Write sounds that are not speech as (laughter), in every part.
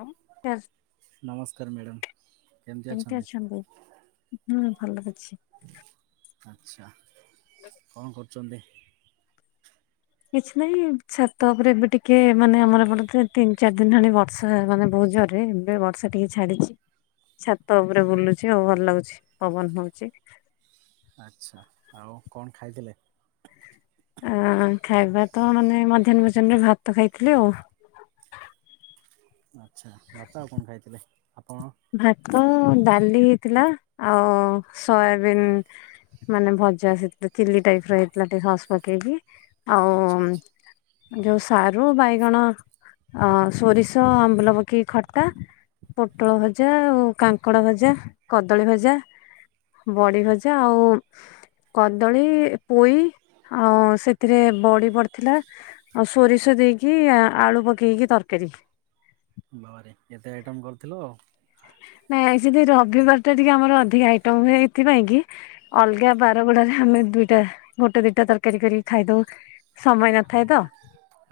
ହଁ। ନମସ୍କାର ମ୍ୟାଡ଼ାମ୍। କେମିତି ଅଛନ୍ତି? ହୁଁ ଭଲ ଅଛି। ଆଚ୍ଛା କଣ କରୁଛନ୍ତି? କିଛି ନାହିଁ ଛାତ ଉପରେ ଏବେ ଟିକେ ମାନେ ଆମର ଏପଟେ ତିନି ଚାରି ଦିନ ହେଲାଣି ବର୍ଷା ମାନେ ବହୁତ ଜୋରରେ। ଏବେ ବର୍ଷା ଟିକେ ଛାଡିଛି ଛାତ ଉପରେ ବୁଲୁଚି ଆଉ ଭଲ ଲାଗୁଛି ପବନ ହଉଛି। ଆଚ୍ଛା ଆଉ କଣ ଖାଇଥିଲେ? ଅ ଖାଇବା ତ ମାନେ ମଧ୍ୟାହ୍ନ ଭୋଜନ ରେ ଭାତ ଖାଇଥିଲି ଆଉ। ଆଚ୍ଛା ଭାତ ଆଉ କଣ ଖାଇଥିଲେ? ଆପଣ? ଭାତ ଡାଲି ହେଇଥିଲା ଆଉ ସୋୟାବିନ। ମାନେ ଭଜା ସେଥିରେ ଚିଲି ଟାଇପର ହେଇଥିଲା ଟିକେ ସସ୍ ପକେଇକି ଆଚ୍ଛା ଆଉ। ଆଚ୍ଛା ଯୋଉ ସାରୁ ବାଇଗଣ। ଅ ସୋରିଷ ଆମ୍ବୁଲ ପକେଇକି ଖଟା ପୋଟଳ ଭ ଭଜା ଆଉ କାଙ୍କଡ ଭଜା କଦଳୀ ଭଜା ବଡି ଭଜା ଆଉ କଦଳୀ ପୋଇ ଆଉ ସେଥିରେ ବଡି ପଡିଥିଲା। ଆଉ ସୋରିଷ ଦେଇକି ଆଳୁ ପକେଇକି ତରକାରୀ। ବାବାରେ ଏତେ ଆଇଟମ୍ କରିଥିଲ। ନାଇଁ ଆଜି ରବିବାର ଟା ଟିକେ ଆମର ଅଧିକା ଆଇଟମ୍ ହୁଏ ହେଥିପାଇଁ କି ଅଲଗା ବାର ଗୁଡାକରେ ଆମେ ଦୁଇଟା ଗୋଟେ ଦିଟା ତରକାରୀ କରି ଖାଇଦଉ। ସମୟ ନଥାଏ ତ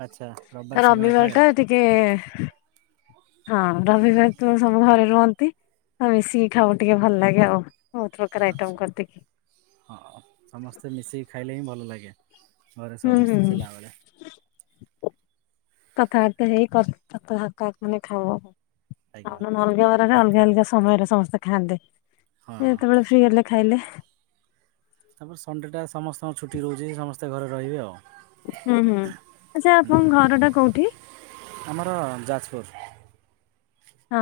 ଆଚ୍ଛା ତ ସମୟ ଥାଏ ରବିବାର ଆଉ ଟା ଟିକେ ହଁ ରବିବାର ତ ସବୁ ଘରେ ରୁହନ୍ତି ଆ ମିଶିକି ଖାଉ ଟିକେ ଭଲ ଲାଗେ ଆଉ ବହୁତ ପ୍ରକାର ଆଇଟମ୍ ଆଚ୍ଛା। କରିଦେ କି। ହଁ ସମସ୍ତେ ମିଶିକି ଖାଇଲେ ହିଁ ଭଲ ଲାଗେ। ଘରେ ହୁଁ ସମସ୍ତେ ଥିଲାବେଳେ ଉଁ। କଥାବାର୍ତ୍ତା ହେଇ (inaudible) ଖାଉ ଆଜ୍ଞା ଆଉ ଅଲଗା ବାରରେ ଅଲଗା ଅଲଗା ସମୟରେ ସମସ୍ତେ ଖାଆନ୍ତି। ଜିଏ ହଁ। ଯେତେବେଳେ ଫ୍ରି ହେଲେ ଖାଇଲେ। ତାପରେ ସଣ୍ଡେଟା ସମସ୍ତଙ୍କ ଛୁଟି ରହୁଛି ସମସ୍ତେ ଘରେ ରହିବେ ଆଉ। ହୁଁ ହୁଁ ଆଚ୍ଛା ଆପଣଙ୍କ ଘରଟା କଉଠି? ଆମର ଯାଜପୁର। ହଁ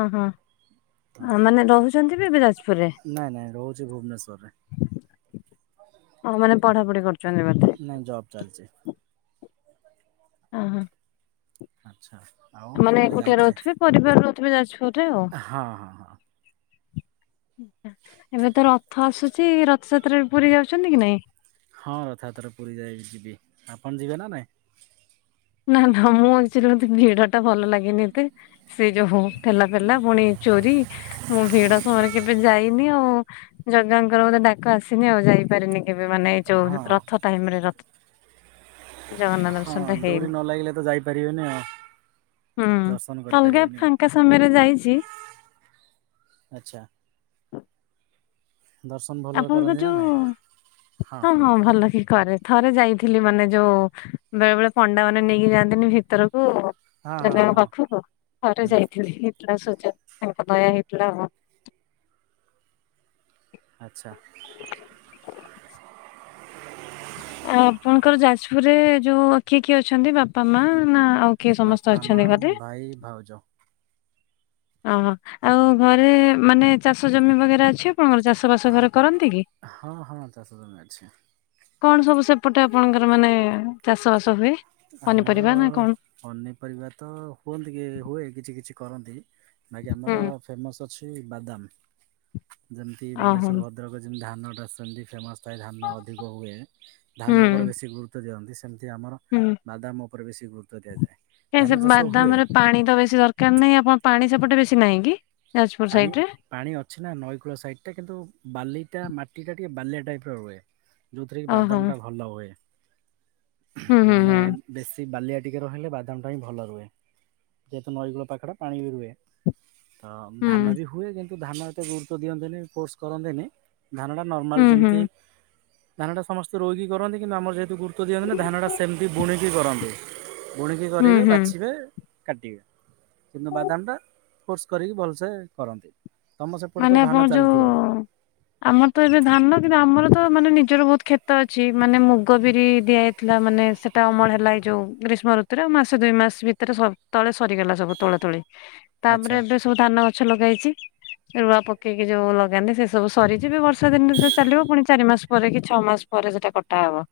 ହଁ ମାନେ ରହୁଛନ୍ତିବିଏବେ ଯାଜପୁରରେ। ନାଇଁ ନାଇଁ ରହୁଛି ଭୁବନେଶ୍ୱରରେ ହ ମାନେ ପଢାପଢି କରୁଛନ୍ତି ବୋ ନାଇଁ ଜବ୍ ଚାଲଛି। ଅ ହଁ। ଆଚ୍ଛା ଆଉ କୁଆଡ଼େ ଯାଇଥିଲେ? କରିପାରୁ ନଥିବେ ଯାଜପୁର ହଁ ହଁ ହଁ। ଏବେ ତ ରଥ ଆସୁଛି ରଥଯାତ୍ରାରେ ପୁରୀ ଯାଉଛନ୍ତି କି ନାଇଁ? ହଁ ରଥଯାତ୍ରାରେ ପୁରୀ ଯାଇ ଯିବି ଆପଣ ଯିବେ ନା ନାଇଁ? ନା ନା ମୁଁ ଆକ୍ଚୁଆଲି ମତେ ଭିଡ ଟା ଭଲ ଲାଗେନି ଏତେ। ସେ ଯୋଉ ଠେଲା ପେଲା ପୁଣି ଚୋରି। ମୁଁ ଭିଡ ସମୟରେ କେବେ ଯାଇନି ଆଉ ଜଗାଙ୍କର ବୋଧେ ଡାକ ଆସିନି ଆଉ ଯାଇପାରିନି। ଏବେ ମାନେ ଏଇ ଯୋଉ ହଁ। ରଥ ଟାଇମ୍ ରେ ରଥ। ଜଗନ୍ନାଥ ହଁ ଦର୍ଶନ ଟା ଡୋରି ହେଇନି ନ ଲାଗିଲେ ତ ଯାଇପାରିବେନି ଆଉ। ହୁଁ ଦର୍ଶନ ଅଲଗା କରିପାରିବେନି ଆଉ। ଫାଙ୍କା ସମୟରେ ଯାଇଚି। ଆଚ୍ଛା। ଦର୍ଶନ ଭଲରେ ଆପଣଙ୍କ କରନ୍ତି ନା ଯୋଉ ନାଇଁ? ହଁ ହଁ ଭଲ କି କରେ। ଥରେ ଯାଇଥିଲି ମାନେ ଯୋଉ ବେଳେ ବେଳେ ପଣ୍ଡା ମାନେ ନେଇକି ଯାଆନ୍ତିନି ଭିତରକ କୁ ହଁ ହଁ ଜଗାଙ୍କ ହଁ ପାଖକୁ ଥରେ ହୁଁ ଯାଇଥିଲି। ଏ ସୁଚା ତାଙ୍କ ଦୟା ହେଇଥିଲା ଆଉ। ଆଚ୍ଛା। ହଁ ଆ, ଆପଣଙ୍କର ଯାଜପୁରରେ ଯୋଉ କିଏ କିଏ ଅଛନ୍ତି ବାପା ମା ନା ଆଉ କିଏ ବାପା ସମସ୍ତେ ମା ଅଛନ୍ତି ଘରେ? ଭାଇ ଭାଉଜ। ଅହୋ ଆଉ ଘରେ ମାନେ ଚାଷ ଜମି ବଗେରା ଅଛି ଆପଣଙ୍କର ଚାଷବାସ ଘରେ କରନ୍ତି କି? ହଁ ହଁ ଚାଷ ଜମି ଅଛି। କଣ ସବୁ ସେପଟେ ଆପଣଙ୍କର ମାନେ ଚାଷ ବାସ ହୁଏ? ଆମର ପନିପରିବା ନା କଣ? ପନିପରିବା ତ ହୁଅନ୍ତି କି ହୁଏ କିଛି କିଛି କରନ୍ତି। ବାକି ହୁଁ ଆମର ଫେମସ୍ ଅଛି ବାଦାମ ଯେମିତି ଓହୋ ବାଲେଶ୍ବର ଭଦ୍ରକ ଯେମିତି ଧାନଟା ସେମତି ଫେମସ୍। ପ୍ରାୟ ଧାନ ଅଧିକ ହୁଏ, ହୁଁ ଧାନ ଉପରେ ବେଶୀ ଗୁରୁତ୍ୱ ଦିଅନ୍ତି। ସେମିତି ଆମର ହୁଁ। ବାଦାମ ଉପରେ ବେଶୀ ଗୁରୁତ୍ୱ ଦିଆଯାଏ। ଏ ସେ ଧାନ ଚାଷ ହୁଏ। ବାଦାମରେ ପାଣି ତ ବେଶୀ ଦରକାର ନାହିଁ ଆପଣ ପାଣି ସେପଟେ ବେଶୀ ନାହିଁ କି ଯାଜପୁର ପାଣି ସାଇଡ ରେ? ପାଣି ଅଛି ନା ନଈକୂଳ ସାଇଡ୍ ଟା କିନ୍ତୁ ବାଲିଟା ମାଟିଟା ଟିକିଏ ବାଲିଆ ଟାଇପ୍ ର ରୁହେ। ଯୋଉଥିରେ କି ଓହୋ ବାଦାମଟା ଭଲ ହୁଏ। ହୁଁ ହୁଁ ହୁଁ ମାନେ ବେଶୀ ବାଲିଆ ଟିକେ ରହିଲେ ବାଦାମ ଟା ହିଁ ଭଲ ରୁହେ। ଯେହେତୁ ନଈକୂଳ ପାଖଟା ପାଣି ବି ରୁହେ। ତ ହୁଁ ଧାନ ବି ହୁଏ କିନ୍ତୁ ଧାନ ଏତେ ଗୁରୁତ୍ବ ଦିଅନ୍ତିନି, ପୋର୍ସ କରନ୍ତିନି। ଧାନଟା ନର୍ମାଲ ହୁଁ ଯେମିତି ହୁଁ। ଧାନଟା ସମସ୍ତେ ରୋଇକି କରନ୍ତି। କିନ୍ତୁ ଆମର ଯେହେତୁ ଗୁରୁତ୍ଵ ଦିଅନ୍ତି ନି, ଧାନଟା ସେମିତି ବୁଣିକି କରନ୍ତି। ବୁଣିକି ହୁଁ କରିବେ, ହୁଁ ବାଛିବେ। କାଟିବେ, କିନ୍ତୁ ବାଦାମ ଟା କୋର୍ସ କରିକି ଭଲସେ କରନ୍ତି। ତୋମ ସେପଟେ ମାନେ ତ ଆପଣ ଧାନ ଚାଲିଥିବ? ଯୋଉ ଆମର ତ ଏବେ ଧାନ କିନ୍ତୁ ଆମର ତ ମାନେ ନିଜର ବହୁତ ଖେତ ମାନେ ମୁଗ ବିରି ଦିଆ ଥିଲା ମାନେ ସେଟା ଅମଳ ହେଲା ଏଇ ଯୋଉ ଗ୍ରୀଷ୍ମ ଋତୁରେ ମାସେ ଦୁଇ ମାସ ଭିତରେ ସ- ତଳେ ସରିଗଲା ସବୁ ତୋଳା ତୋଳି। ଆଚ୍ଛା ତାପରେ ଏବେ ସବୁ ଧାନ ଗଛ ଲଗା ହେଇଛି। ରୁଆ ପକେଇକି ଯୋଉ ଲଗାନ୍ତି ସେ ସବୁ ସରିଚି ବି ବର୍ଷା ଦିନରେ ସେ ଚାଲିବ ପୁଣି ଚାରି ମାସ। ପରେ କି ଛଅ ମାସ ପରେ ସେଟା କଟା ହବ।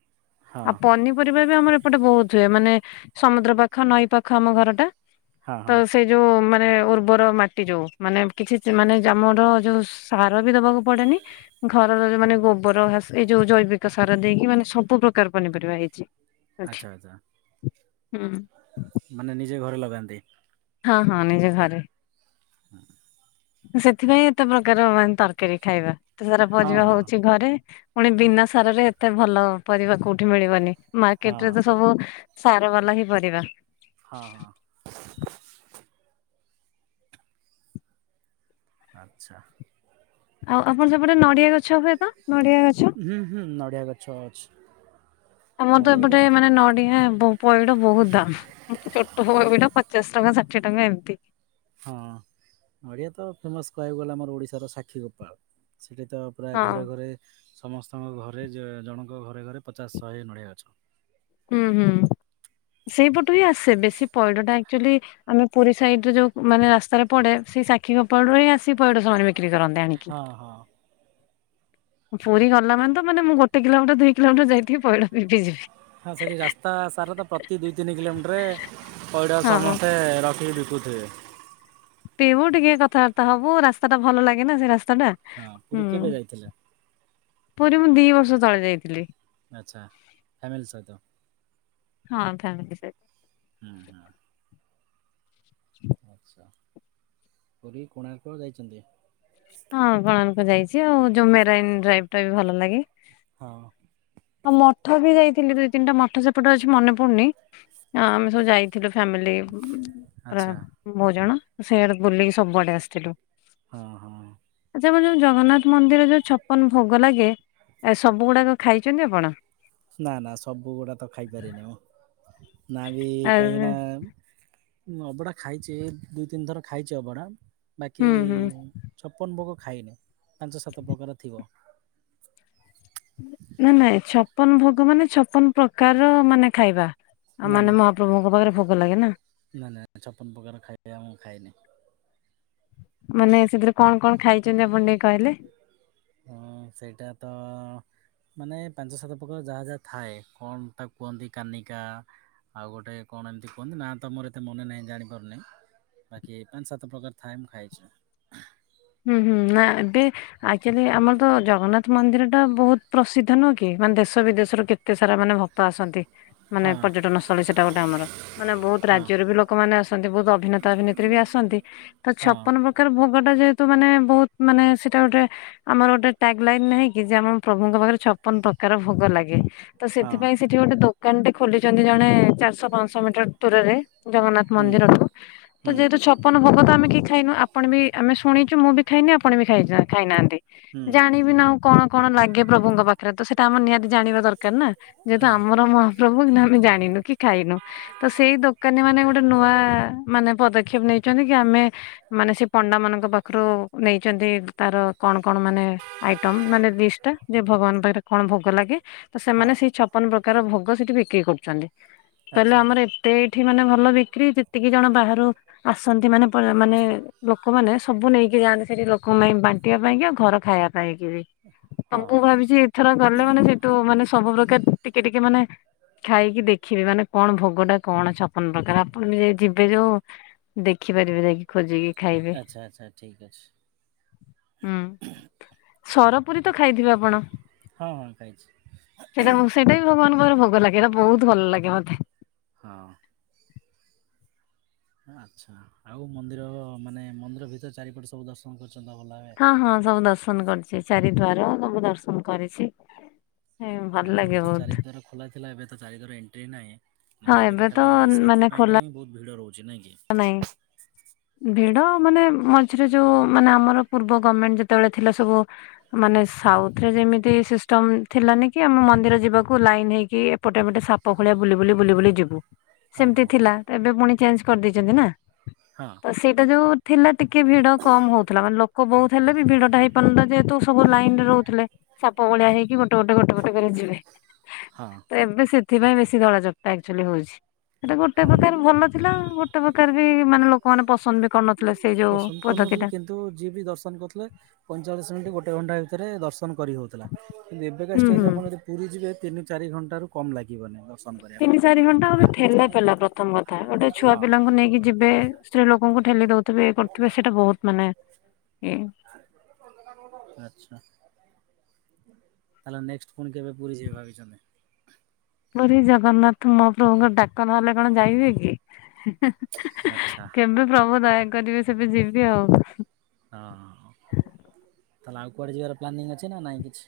ଆଉ ହଁ ପନି ପରିବା ବି ଆମର ଏପଟେ ବହୁତ ହୁଏ। ମାନେ ସମୁଦ୍ର ପାଖ ନଈ ପାଖ ଆମ ଘରଟା। ହଁ ତ ହଁ। ସେଇ ଯୋଉ ମାନେ ଉର୍ବର ମାଟି ଯୋଉ ମାନେ କିଛି ମାନେ ଯେ ଆମର ଯୋଉ ସାର ବି ଦବାକୁ ପଡେନି। ଘରରର ମାନେ ଗୋବର ଘାସ ଏଇ ଯୋଉ ଜୈବିକ ସାର ଦେଇକି ମାନେ ସବୁ ପ୍ରକାର ପନିପରିବା ହେଇଛି। ଏଠି। ଆଚ୍ଛା, ଆଚ୍ଛା ହୁଁ। ମାନେ ନିଜେ ଘରେ ଲଗାନ୍ତି? ହଁ ହଁ ନିଜ ଘରେ। ସେଥିପାଇଁ ଏତେ ପ୍ରକାର ମାନେ ତରକାରୀ ଖାଇବା। ଏତେ ସାରା ହଁ ପରିବା ହଁ ହଉଛି ଘରେ ପୁଣି ବିନା ସାରରେ ଏତେ ଭଲ ପରିବା କୋଉଠି ମିଳିବନି। ହଁ। ମାର୍କେଟ୍ ରେ ତ ସବୁ ସାର ବାଲା ହିଁ ପରିବା। ହଁ, ହଁ। ଆଚ୍ଛା। ଆଉ ଆପଣ ସେପଟେ ନଡିଆ ଗଛ ହୁଏ ପା? ନଡିଆ ଗଛ? ହୁଁ, ହୁଁ, ନଡ଼ିଆ ଗଛ ଅଛି। ଆମର ତ ନଡ଼ିଆ ଏପଟେ ଗଛ ମାନେ ନଡିଆ ବୋ ପଇଡ ବହୁତ ଦାମ୍ ଉ, ଛୋଟ ପଇଡ ପଚାଶ ଟଙ୍କା ଷାଠିଏ ଟଙ୍କା ଏମତି। ହଁ ନଡ଼ିଆ ତ ଫେମସ୍ କହିବାକୁ ଗଲେ ଆମର ଓଡ଼ିଶାର ସାକ୍ଷୀ ଗୋପାଳ। ସେଠି ତ ପ୍ରାୟ ହଁ ଘରେ ଘରେ ସମସ୍ତଙ୍କ ଘରେ, ଜ-ଜଣଙ୍କ ଘରେ ଘରେ ପଚାଶ ଶହେ ନଡ଼ିଆ ଗଛ। ହୁଁ ହୁଁ ସେଇପଟୁ ହିଁ ଆସେ ବେଶୀ ପଇଡଟା ଆକଚୁଆଲି ଆମେ ପୁରୀ ସାଇଡରେ ଯୋଉ, ମାନେ ରାସ୍ତାରେ ପଡେ ସେଇ ସାକ୍ଷୀ ଗୋପାଳ ରୁ ଆସି ପଇଡ ସେମାନେ ବିକ୍ରି କରନ୍ତି। ଆଣିକି। ହଁ ହଁ। ପୁରୀ ଗଲାମାନେ ତ ମାନେ ମୁଁ ଗୋଟେ କିଲୋମିଟର ଦୁଇ କିଲୋମିଟର ଯାଇଥିବି ପଇଡ଼ ପି ପି ଯିବି। ହଁ, ସେଠି ରାସ୍ତା ସାରା ତ ପ୍ରତି ଦୁଇ ତିନି କିଲୋମିଟରରେ ପଇଡ଼ ହଁ ସମସ୍ତେ ରଖିକି ବି କୋଧେ ପିଇବୁ ଟିକେ କଥାବାର୍ତ୍ତା ହବୁ ରାସ୍ତାଟା ଭଲ ଲାଗେ ନା ସେ ରାସ୍ତା ଟା। ହଁ, ପୁରୀ କେବେ ହୁଁ। ଯାଇଥିଲେ? ପୁରୀ ମୁଁ ଦି ବର୍ଷ ତଳେ ଯାଇଥିଲି। ଆଛା ଫ୍ୟାମିଲି ସହିତ ହଁ ଫ୍ୟାମିଲି ସହିତ। ହୁଁ ହୁଁ। ହ (unintelligible) ଆଛା ପୁରୀ କୋଣାର୍କ ଯାଇଛନ୍ତି? ହଁ କୋଣାର୍କ ଯାଇଛି, ଆଉ ଯୋଉ ମେରାଇନ୍ ଡ୍ରାଇଭ୍ ଟା ବି ଭଲ ଲାଗେ। ହଁ। ହଁ ମଠ ବି ଯାଇଥିଲି ଦୁଇ ତିନଟା ମଠ ସେପଟେ ଅଛି ମନେପ ଶୁଣି ଆ ଆମେ ସବୁ ଯାଇଥିଲୁ ଫ୍ୟାମିଲି ପ୍ରା ଆଚ୍ଛା ବହୁତ୍ ଜଣ ସେଆଡେ ବୁଲିକି ସବୁଆଡେ ଆସିଥିଲୁ। ହଁ ହଁ। ଆଚ୍ଛା ଆମର ଯୋଉ ଜଗନ୍ନାଥ ମନ୍ଦିର ଯୋଉ ଛପନ ଭୋଗ ଲାଗେ, ଏ ସବୁ ଗୁଡାକ ଖାଇଛନ୍ତି ଆପଣ? ନା ନା ସବୁ ଗୁଡା ତ ଖାଇପାରେନି ମୁଁ। ନା ବି ଆ କାହିଁକି ନା ମୁଁ ଅବଢ଼ା ଖାଇଛି ଦୁଇ ତିନି ଥର ଖାଇଛି ଅବଢ଼ା ବାକି ହୁଁ ହୁଁ ଛପନ ଭୋଗ ଖାଇନି ପାଞ୍ଚ ସାତ ପ୍ରକାର ଥିବ। ନାଇ ନାଇଁ ଛପନ ଭୋଗ ମାନେ ଛପନ ପ୍ରକାର ମାନେ ଖାଇବା ଆ ନାଇଁ ମାନେ ନାଇଁ ମ ପ୍ରଭୁଙ୍କ ପାଖରେ ଭୋଗ ଲାଗେ ନା। ନାଇଁ ନାଇଁ ଛପନ ପକାର ଖାଇବା ମୁଁ ଖାଇନି। ମାନେ ସେଥିରେ କଣ କଣ ଖାଇଛନ୍ତି ଆପଣ ଟିକେ କହିଲେ? ହଁ ସେଇଟା ତ ମାନେ ପାଞ୍ଚ ସାତ ପ୍ରକାର ଯାହା ଯାହା ଥାଏ କଣ ତାକୁ କୁହନ୍ତି କାନିକା। ଆଉ ଗୋଟେ କଣ ଏମିତି କୁହନ୍ତି ନା ତମର ଏତେ ମନେ ନାହିଁ ଜାଣିପାରୁନିଁ। ବାକି ପାଞ୍ଚ ସାତ ପ୍ରକାର ଥାଏ ମୁଁ ଖାଇଛି। ହୁଁ ହୁଁ ନା ଟି ଆକଚୁଆଲି ଆମର ତ ଜଗନ୍ନାଥ ମନ୍ଦିର ଟା ବହୁତ ପ୍ରସିଦ୍ଧ ନୁହଁକି! ମାନେ ଦେଶ ବିଦେଶର କେତେ କେତେ ସାରା ମାନେ ଭକ୍ତ ଆସନ୍ତି, ମାନେ ହଁ ପର୍ଯ୍ୟଟନ ସ୍ଥଳୀ ସେଟା ଗୋଟେ ଆମର। ମାନେ ବହୁତ ହଁ ରାଜ୍ୟରୁ ବି ଲୋକମାନେ ଆସନ୍ତି, ବହୁତ ଅଭିନେତା ଅଭିନେତ୍ରୀ ବି ଆସନ୍ତି ତ ହଁ ଛପନ ଭୋ ତାର ଭୋଗ ଟା ଯେହେତୁ ମାନେ ବହୁତ ମାନେ ସେଟା ଗୋଟେ ଆମର ଗୋଟେ ଟାଗ ଲାଇନ ନାହିଁକି! ଯେ ଆମ ପ୍ରଭୁଙ୍କ ପାଖରେ ଛପନ ପ୍ରକାର ଭୋଗ ଲାଗେ। ତ ହଁ ସେଥିପାଇଁ ସେଠି ଗୋଟେ ଦୋକାନ ଟେ ଖୋଲିଛନ୍ତି ଜଣେ ଚାରିଶହ ପାଞ୍ଚଶହ ମିଟର ଦୂରରେ। ଜଗନ୍ନାଥ ହୁଁ ମନ୍ଦିରଠୁ, ତ ହୁଁ ଯେହେତୁ ଛପନ ଭୋଗ ତ ଆମେ କେହି ଖାଇନୁ ଆପଣ ବି ଆମେ ଶୁଣିଛୁ ମୁଁ ବି ଖାଇନି ଆପଣ ବି ଖାଇ ଚ ଖାଇ ନାହାନ୍ତି। ହୁଁ ଜାଣିବି ନାଁଉ କଣ କଣ ଲାଗେ ପ୍ରଭୁଙ୍କ ପାଖରେ ତ ସେଇଟା ଆମର ନିହାତି ଜାଣିବା ଦରକାର ନା? ଯେହେତୁ ହଁ ଆମର ମ ପ୍ରଭୁ ଆମେ ଜାଣିନୁ କି ଖାଇନୁ, ତ ସେଇ ଦୋକାନରେ ମାନେ ଗୋଟେ ନୂଆ ମାନେ ପଦକ୍ଷେପ ନେଇଛନ୍ତି କି ଆମେ, ମାନେ ସେ ପଣ୍ଡା ମାନଙ୍କ ପାଖ ପାଖରୁ ନେଇଛନ୍ତି ତାର କଣ କଣ ମାନେ ଆଇଟମ ମାନେ ଲିଷ୍ଟ ଟା ଯେ ଭଗବାନ ପାଖରେ କଣ ଭୋଗ ଲାଗେ ତ ସେମାନେ ହଁ ସେଇ ଛପନ ପ୍ରକାର ଭୋଗ ସେଠି ବିକ୍ରି କରୁଛନ୍ତି କହିଲେ ଆଚ୍ଛା ଆମର ଏତେ ଏଇଠି ମାନେ ଭଲ ବିକ୍ରି ଯେତିକି ଜଣ ବାହାରୁ ଆସନ୍ତି ମାନେ ପ ମାନେ ଲୋକମାନେ ସବୁ ନେଇକି ଯାଆନ୍ତି ସେଠି ଲୋକ ପାଇଁ ବାଣ୍ଟିବା ପାଇଁ କି ଆଉ ଘର ଖାଇବା ପାଇଁ କି ବି। ତ ହଁ ମୁଁ ହଁ ଭାବିଛି ଏଥର ଗଲେ ମାନେ ସେ ଟୁ ମାନେ ସବୁ ପ୍ରକାର ଟିକେ ଟିକେ ମାନେ ଖାଇକି ଦେଖିବେ ମାନେ କଣ ଭୋଗଟା କଣ ଛ ଆନ ପ୍ରକାର ଆପଣ ବି ଯାଇ ଯିବେ ଯୋଉ ଦେଖିପାରିବେ ଯାଇକି ଖୋଜିକି। ଖାଇବେ ଆଚ୍ଛା ଆଚ୍ଛା ଠିକ୍ ଅଛି। ହୁଁ ସରପୁରୀ ତ ଖାଇଥିବେ ଆପଣ। ହଁ ହଁ ଖାଇଛି। ସେଇଟା ସେଇଟା ବି ଭଗବାନଙ୍କର ଭୋଗ ଲାଗେ ବହୁତ ଭଲ ଲାଗେ ମତେ। ହଁ। ଆଚ୍ଛା ଆଉ ମନ୍ଦିର ମାନେ ମନ୍ଦିର ଭିତରେ ଚାରିପଟେ ସବୁ ଦର୍ଶନ କରୁଛନ୍ତି ଭଲ ଭାବେ ହଁ ସବୁ ଦର୍ଶନ କରିଛି ଚାରି ଦ୍ୱାର ସବୁ ଦର୍ଶନ କରିଛି। ଭଲ ଆଗରୁ ଲାଗେ ତ ଚାରି ବହୁତ। ଦ୍ୱାର ଖୋଲା ଥିଲା ଏବେ ତ ଚାରିକର ଏଣ୍ଟ୍ରି ନାହିଁ। ନହେଲେ ଏବେ ତ ଖାଲି ସେଇଥିପାଇଁ ତ ହିଁ ବହୁତ ଭିଡ ରହୁଛି ନାଇଁ କି। ନାଇଁ। ଭିଡ ମାନେ ମଝିରେ ଯୋଉ ମାନେ ଆମର ପୂର୍ବ ଗଭର୍ଣ୍ଣମେଣ୍ଟ ଯେତେବେଳେ ଥିଲା ସବୁ ମାନେ ସାଉଥ ରେ ଯେମିତି ସିଷ୍ଟମ ଥିଲାନି କି ଆମେ ମନ୍ଦିର ଯିବାକୁ ଲାଇନ୍ ହେଇକି ଏପଟେ ପଟେ ସା ପ ଭଳିଆ ବୁ ବୁଲି ବୁ ବୁଲି ଯିବୁ ହଁ ସେମିତି ହଁ ହଁ। ଥିଲା ଏବେ ପୁଣି ଚେଞ୍ଜ କରିଦେଇଛନ୍ତି ନା। ହଁ। ତ ସେଇଟା ଯୋଉ ଥିଲା ଟିକେ ଭିଡ କମ ହଉଥିଲା ମାନେ ଲୋକ ବହୁତ ହେଲେ ବି ଭିଡ ଟା ହେଇପାରୁନତା ଯେହେତୁ ସବୁ ଲାଇନ ରେ ରହୁଥିଲେ ସାପ ଭଳିଆ ହେଇକି ଗୋଟେ ଗୋଟେ ଗୋଟେ ଗୋଟେ କରି ଯିବେ। ହଁ ତ ଏବେ ସେଥିପାଇଁ ବେଶୀ ଧଳା ଚପ୍ଟାଚୁଆଲି ହଉଛି ସେଟା ଗୋଟେ ହଁ କଥ ଭଲ ଥିଲା। ଗୋଟେ ପ୍ରକାର ବି ମାନେ ଲୋକମାନୋନେ ପସନ୍ଦ ବି କରନଥିଲେ ସେଇ ଯୋଉ ପସନ୍ଦ ପଦ୍ଧତି କରୁନଥିଲେ ଟା। କିନ୍ତୁ ଯିଏ ବି ଦର୍ଶନ କରୁଥିଲେ ପଇଁଚାଳିଶ ମିନିଟ ଗୋଟେ ଘଣ୍ଟା ଭିତରେ ଦର୍ଶନ କରି ହଉଥିଲା। କିନ୍ତୁ ଏବେ କା ହୁଁ ଷ୍ଟେଜ ରେ ହୁଁ। ଆପଣ ଯଦି ପୁରୀ ଯିବେ ତିନି ଚାରି ଘଣ୍ଟାରୁ କମ ଲାଗିବନି। ଦର୍ଶନ କରିବା ପାଇଁ। ତିନି ଚାରି ଘଣ୍ଟା ଠେଲା ପେଲା ପ୍ରଥମ କଥା ଗୋଟେ ଛୁଆ ପିଲାଙ୍କୁ ହଁ ନେଇକି ଯିବେ ସ୍ତ୍ରୀ ଲୋକଙ୍କୁ ଠେଲି ଦଉଥିବେ କରୁଥିବେ ସେଇଟା ବହୁତ ମାନେ ଏଇ। ଆଛା। ତାହେଲେ ନେକ୍ସଟ ପୁଣି କେବେ ପୁରୀ ଯିବ ଭାବିଛନ୍ତି? ପୁରୀ ଜଗନ୍ନାଥ ମହାପ୍ରଭୁଙ୍କ ଡାକ ନ ହେଲେ କଣ ଯାଇ ହୁଏ କି? ଆଚ୍ଛା କେବେ ପ୍ରଭୁ ଦୟା କରିବେ ସେବେ ଯିବି ଆଉ। ହଁ ତାହେଲେ ଆଉ କୁଆଡ଼େ ଯିବାର ପ୍ଲାନିଂ ଅଛି ନା ନାଇଁ କିଛି।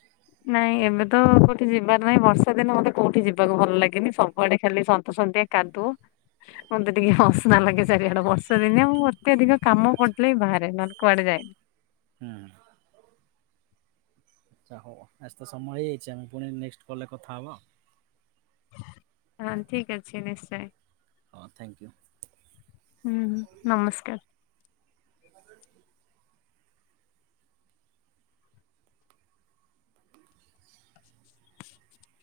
ନାଇଁ ଏବେ ତ କୋଉଠି ଯିବାର ନାହିଁ ବର୍ଷା ଦିନ ମତେ କୋଉଠି ଯିବାକୁ ଭଲ ଲାଗିନି ସବୁଆଡେ ଖାଲି ସନ୍ତସନ୍ତିଆ କାଦୁଅ। ମୋତେ ଟିକେ ହସନା ଲାଗେ ଚାରିଆଡେ ବର୍ଷ ଦିନିଆ ମୁ ଅତେଧିକ କାମ ଆଚ୍ଛା ପଡିଲେ ବି ବାହାରେ ନହେ କୁଆଡେ ଯାଏନି। ହୁଁ। ଆଚ୍ଛା ହଉ ଆସ୍ ତ ସମୟ ହେଇଯାଇଛି ଆମେ ପୁଣି ନେକ୍ସଟ କଲ୍ ରେ କଥା ହବା। ହଁ ଠିକ ଅଛି ନିଶ୍ଚୟ। ହଁ ଥ୍ୟାଙ୍କ ୟୁ। ହୁଁ ହୁଁ ନମସ୍କାର।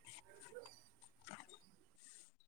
(inaudible)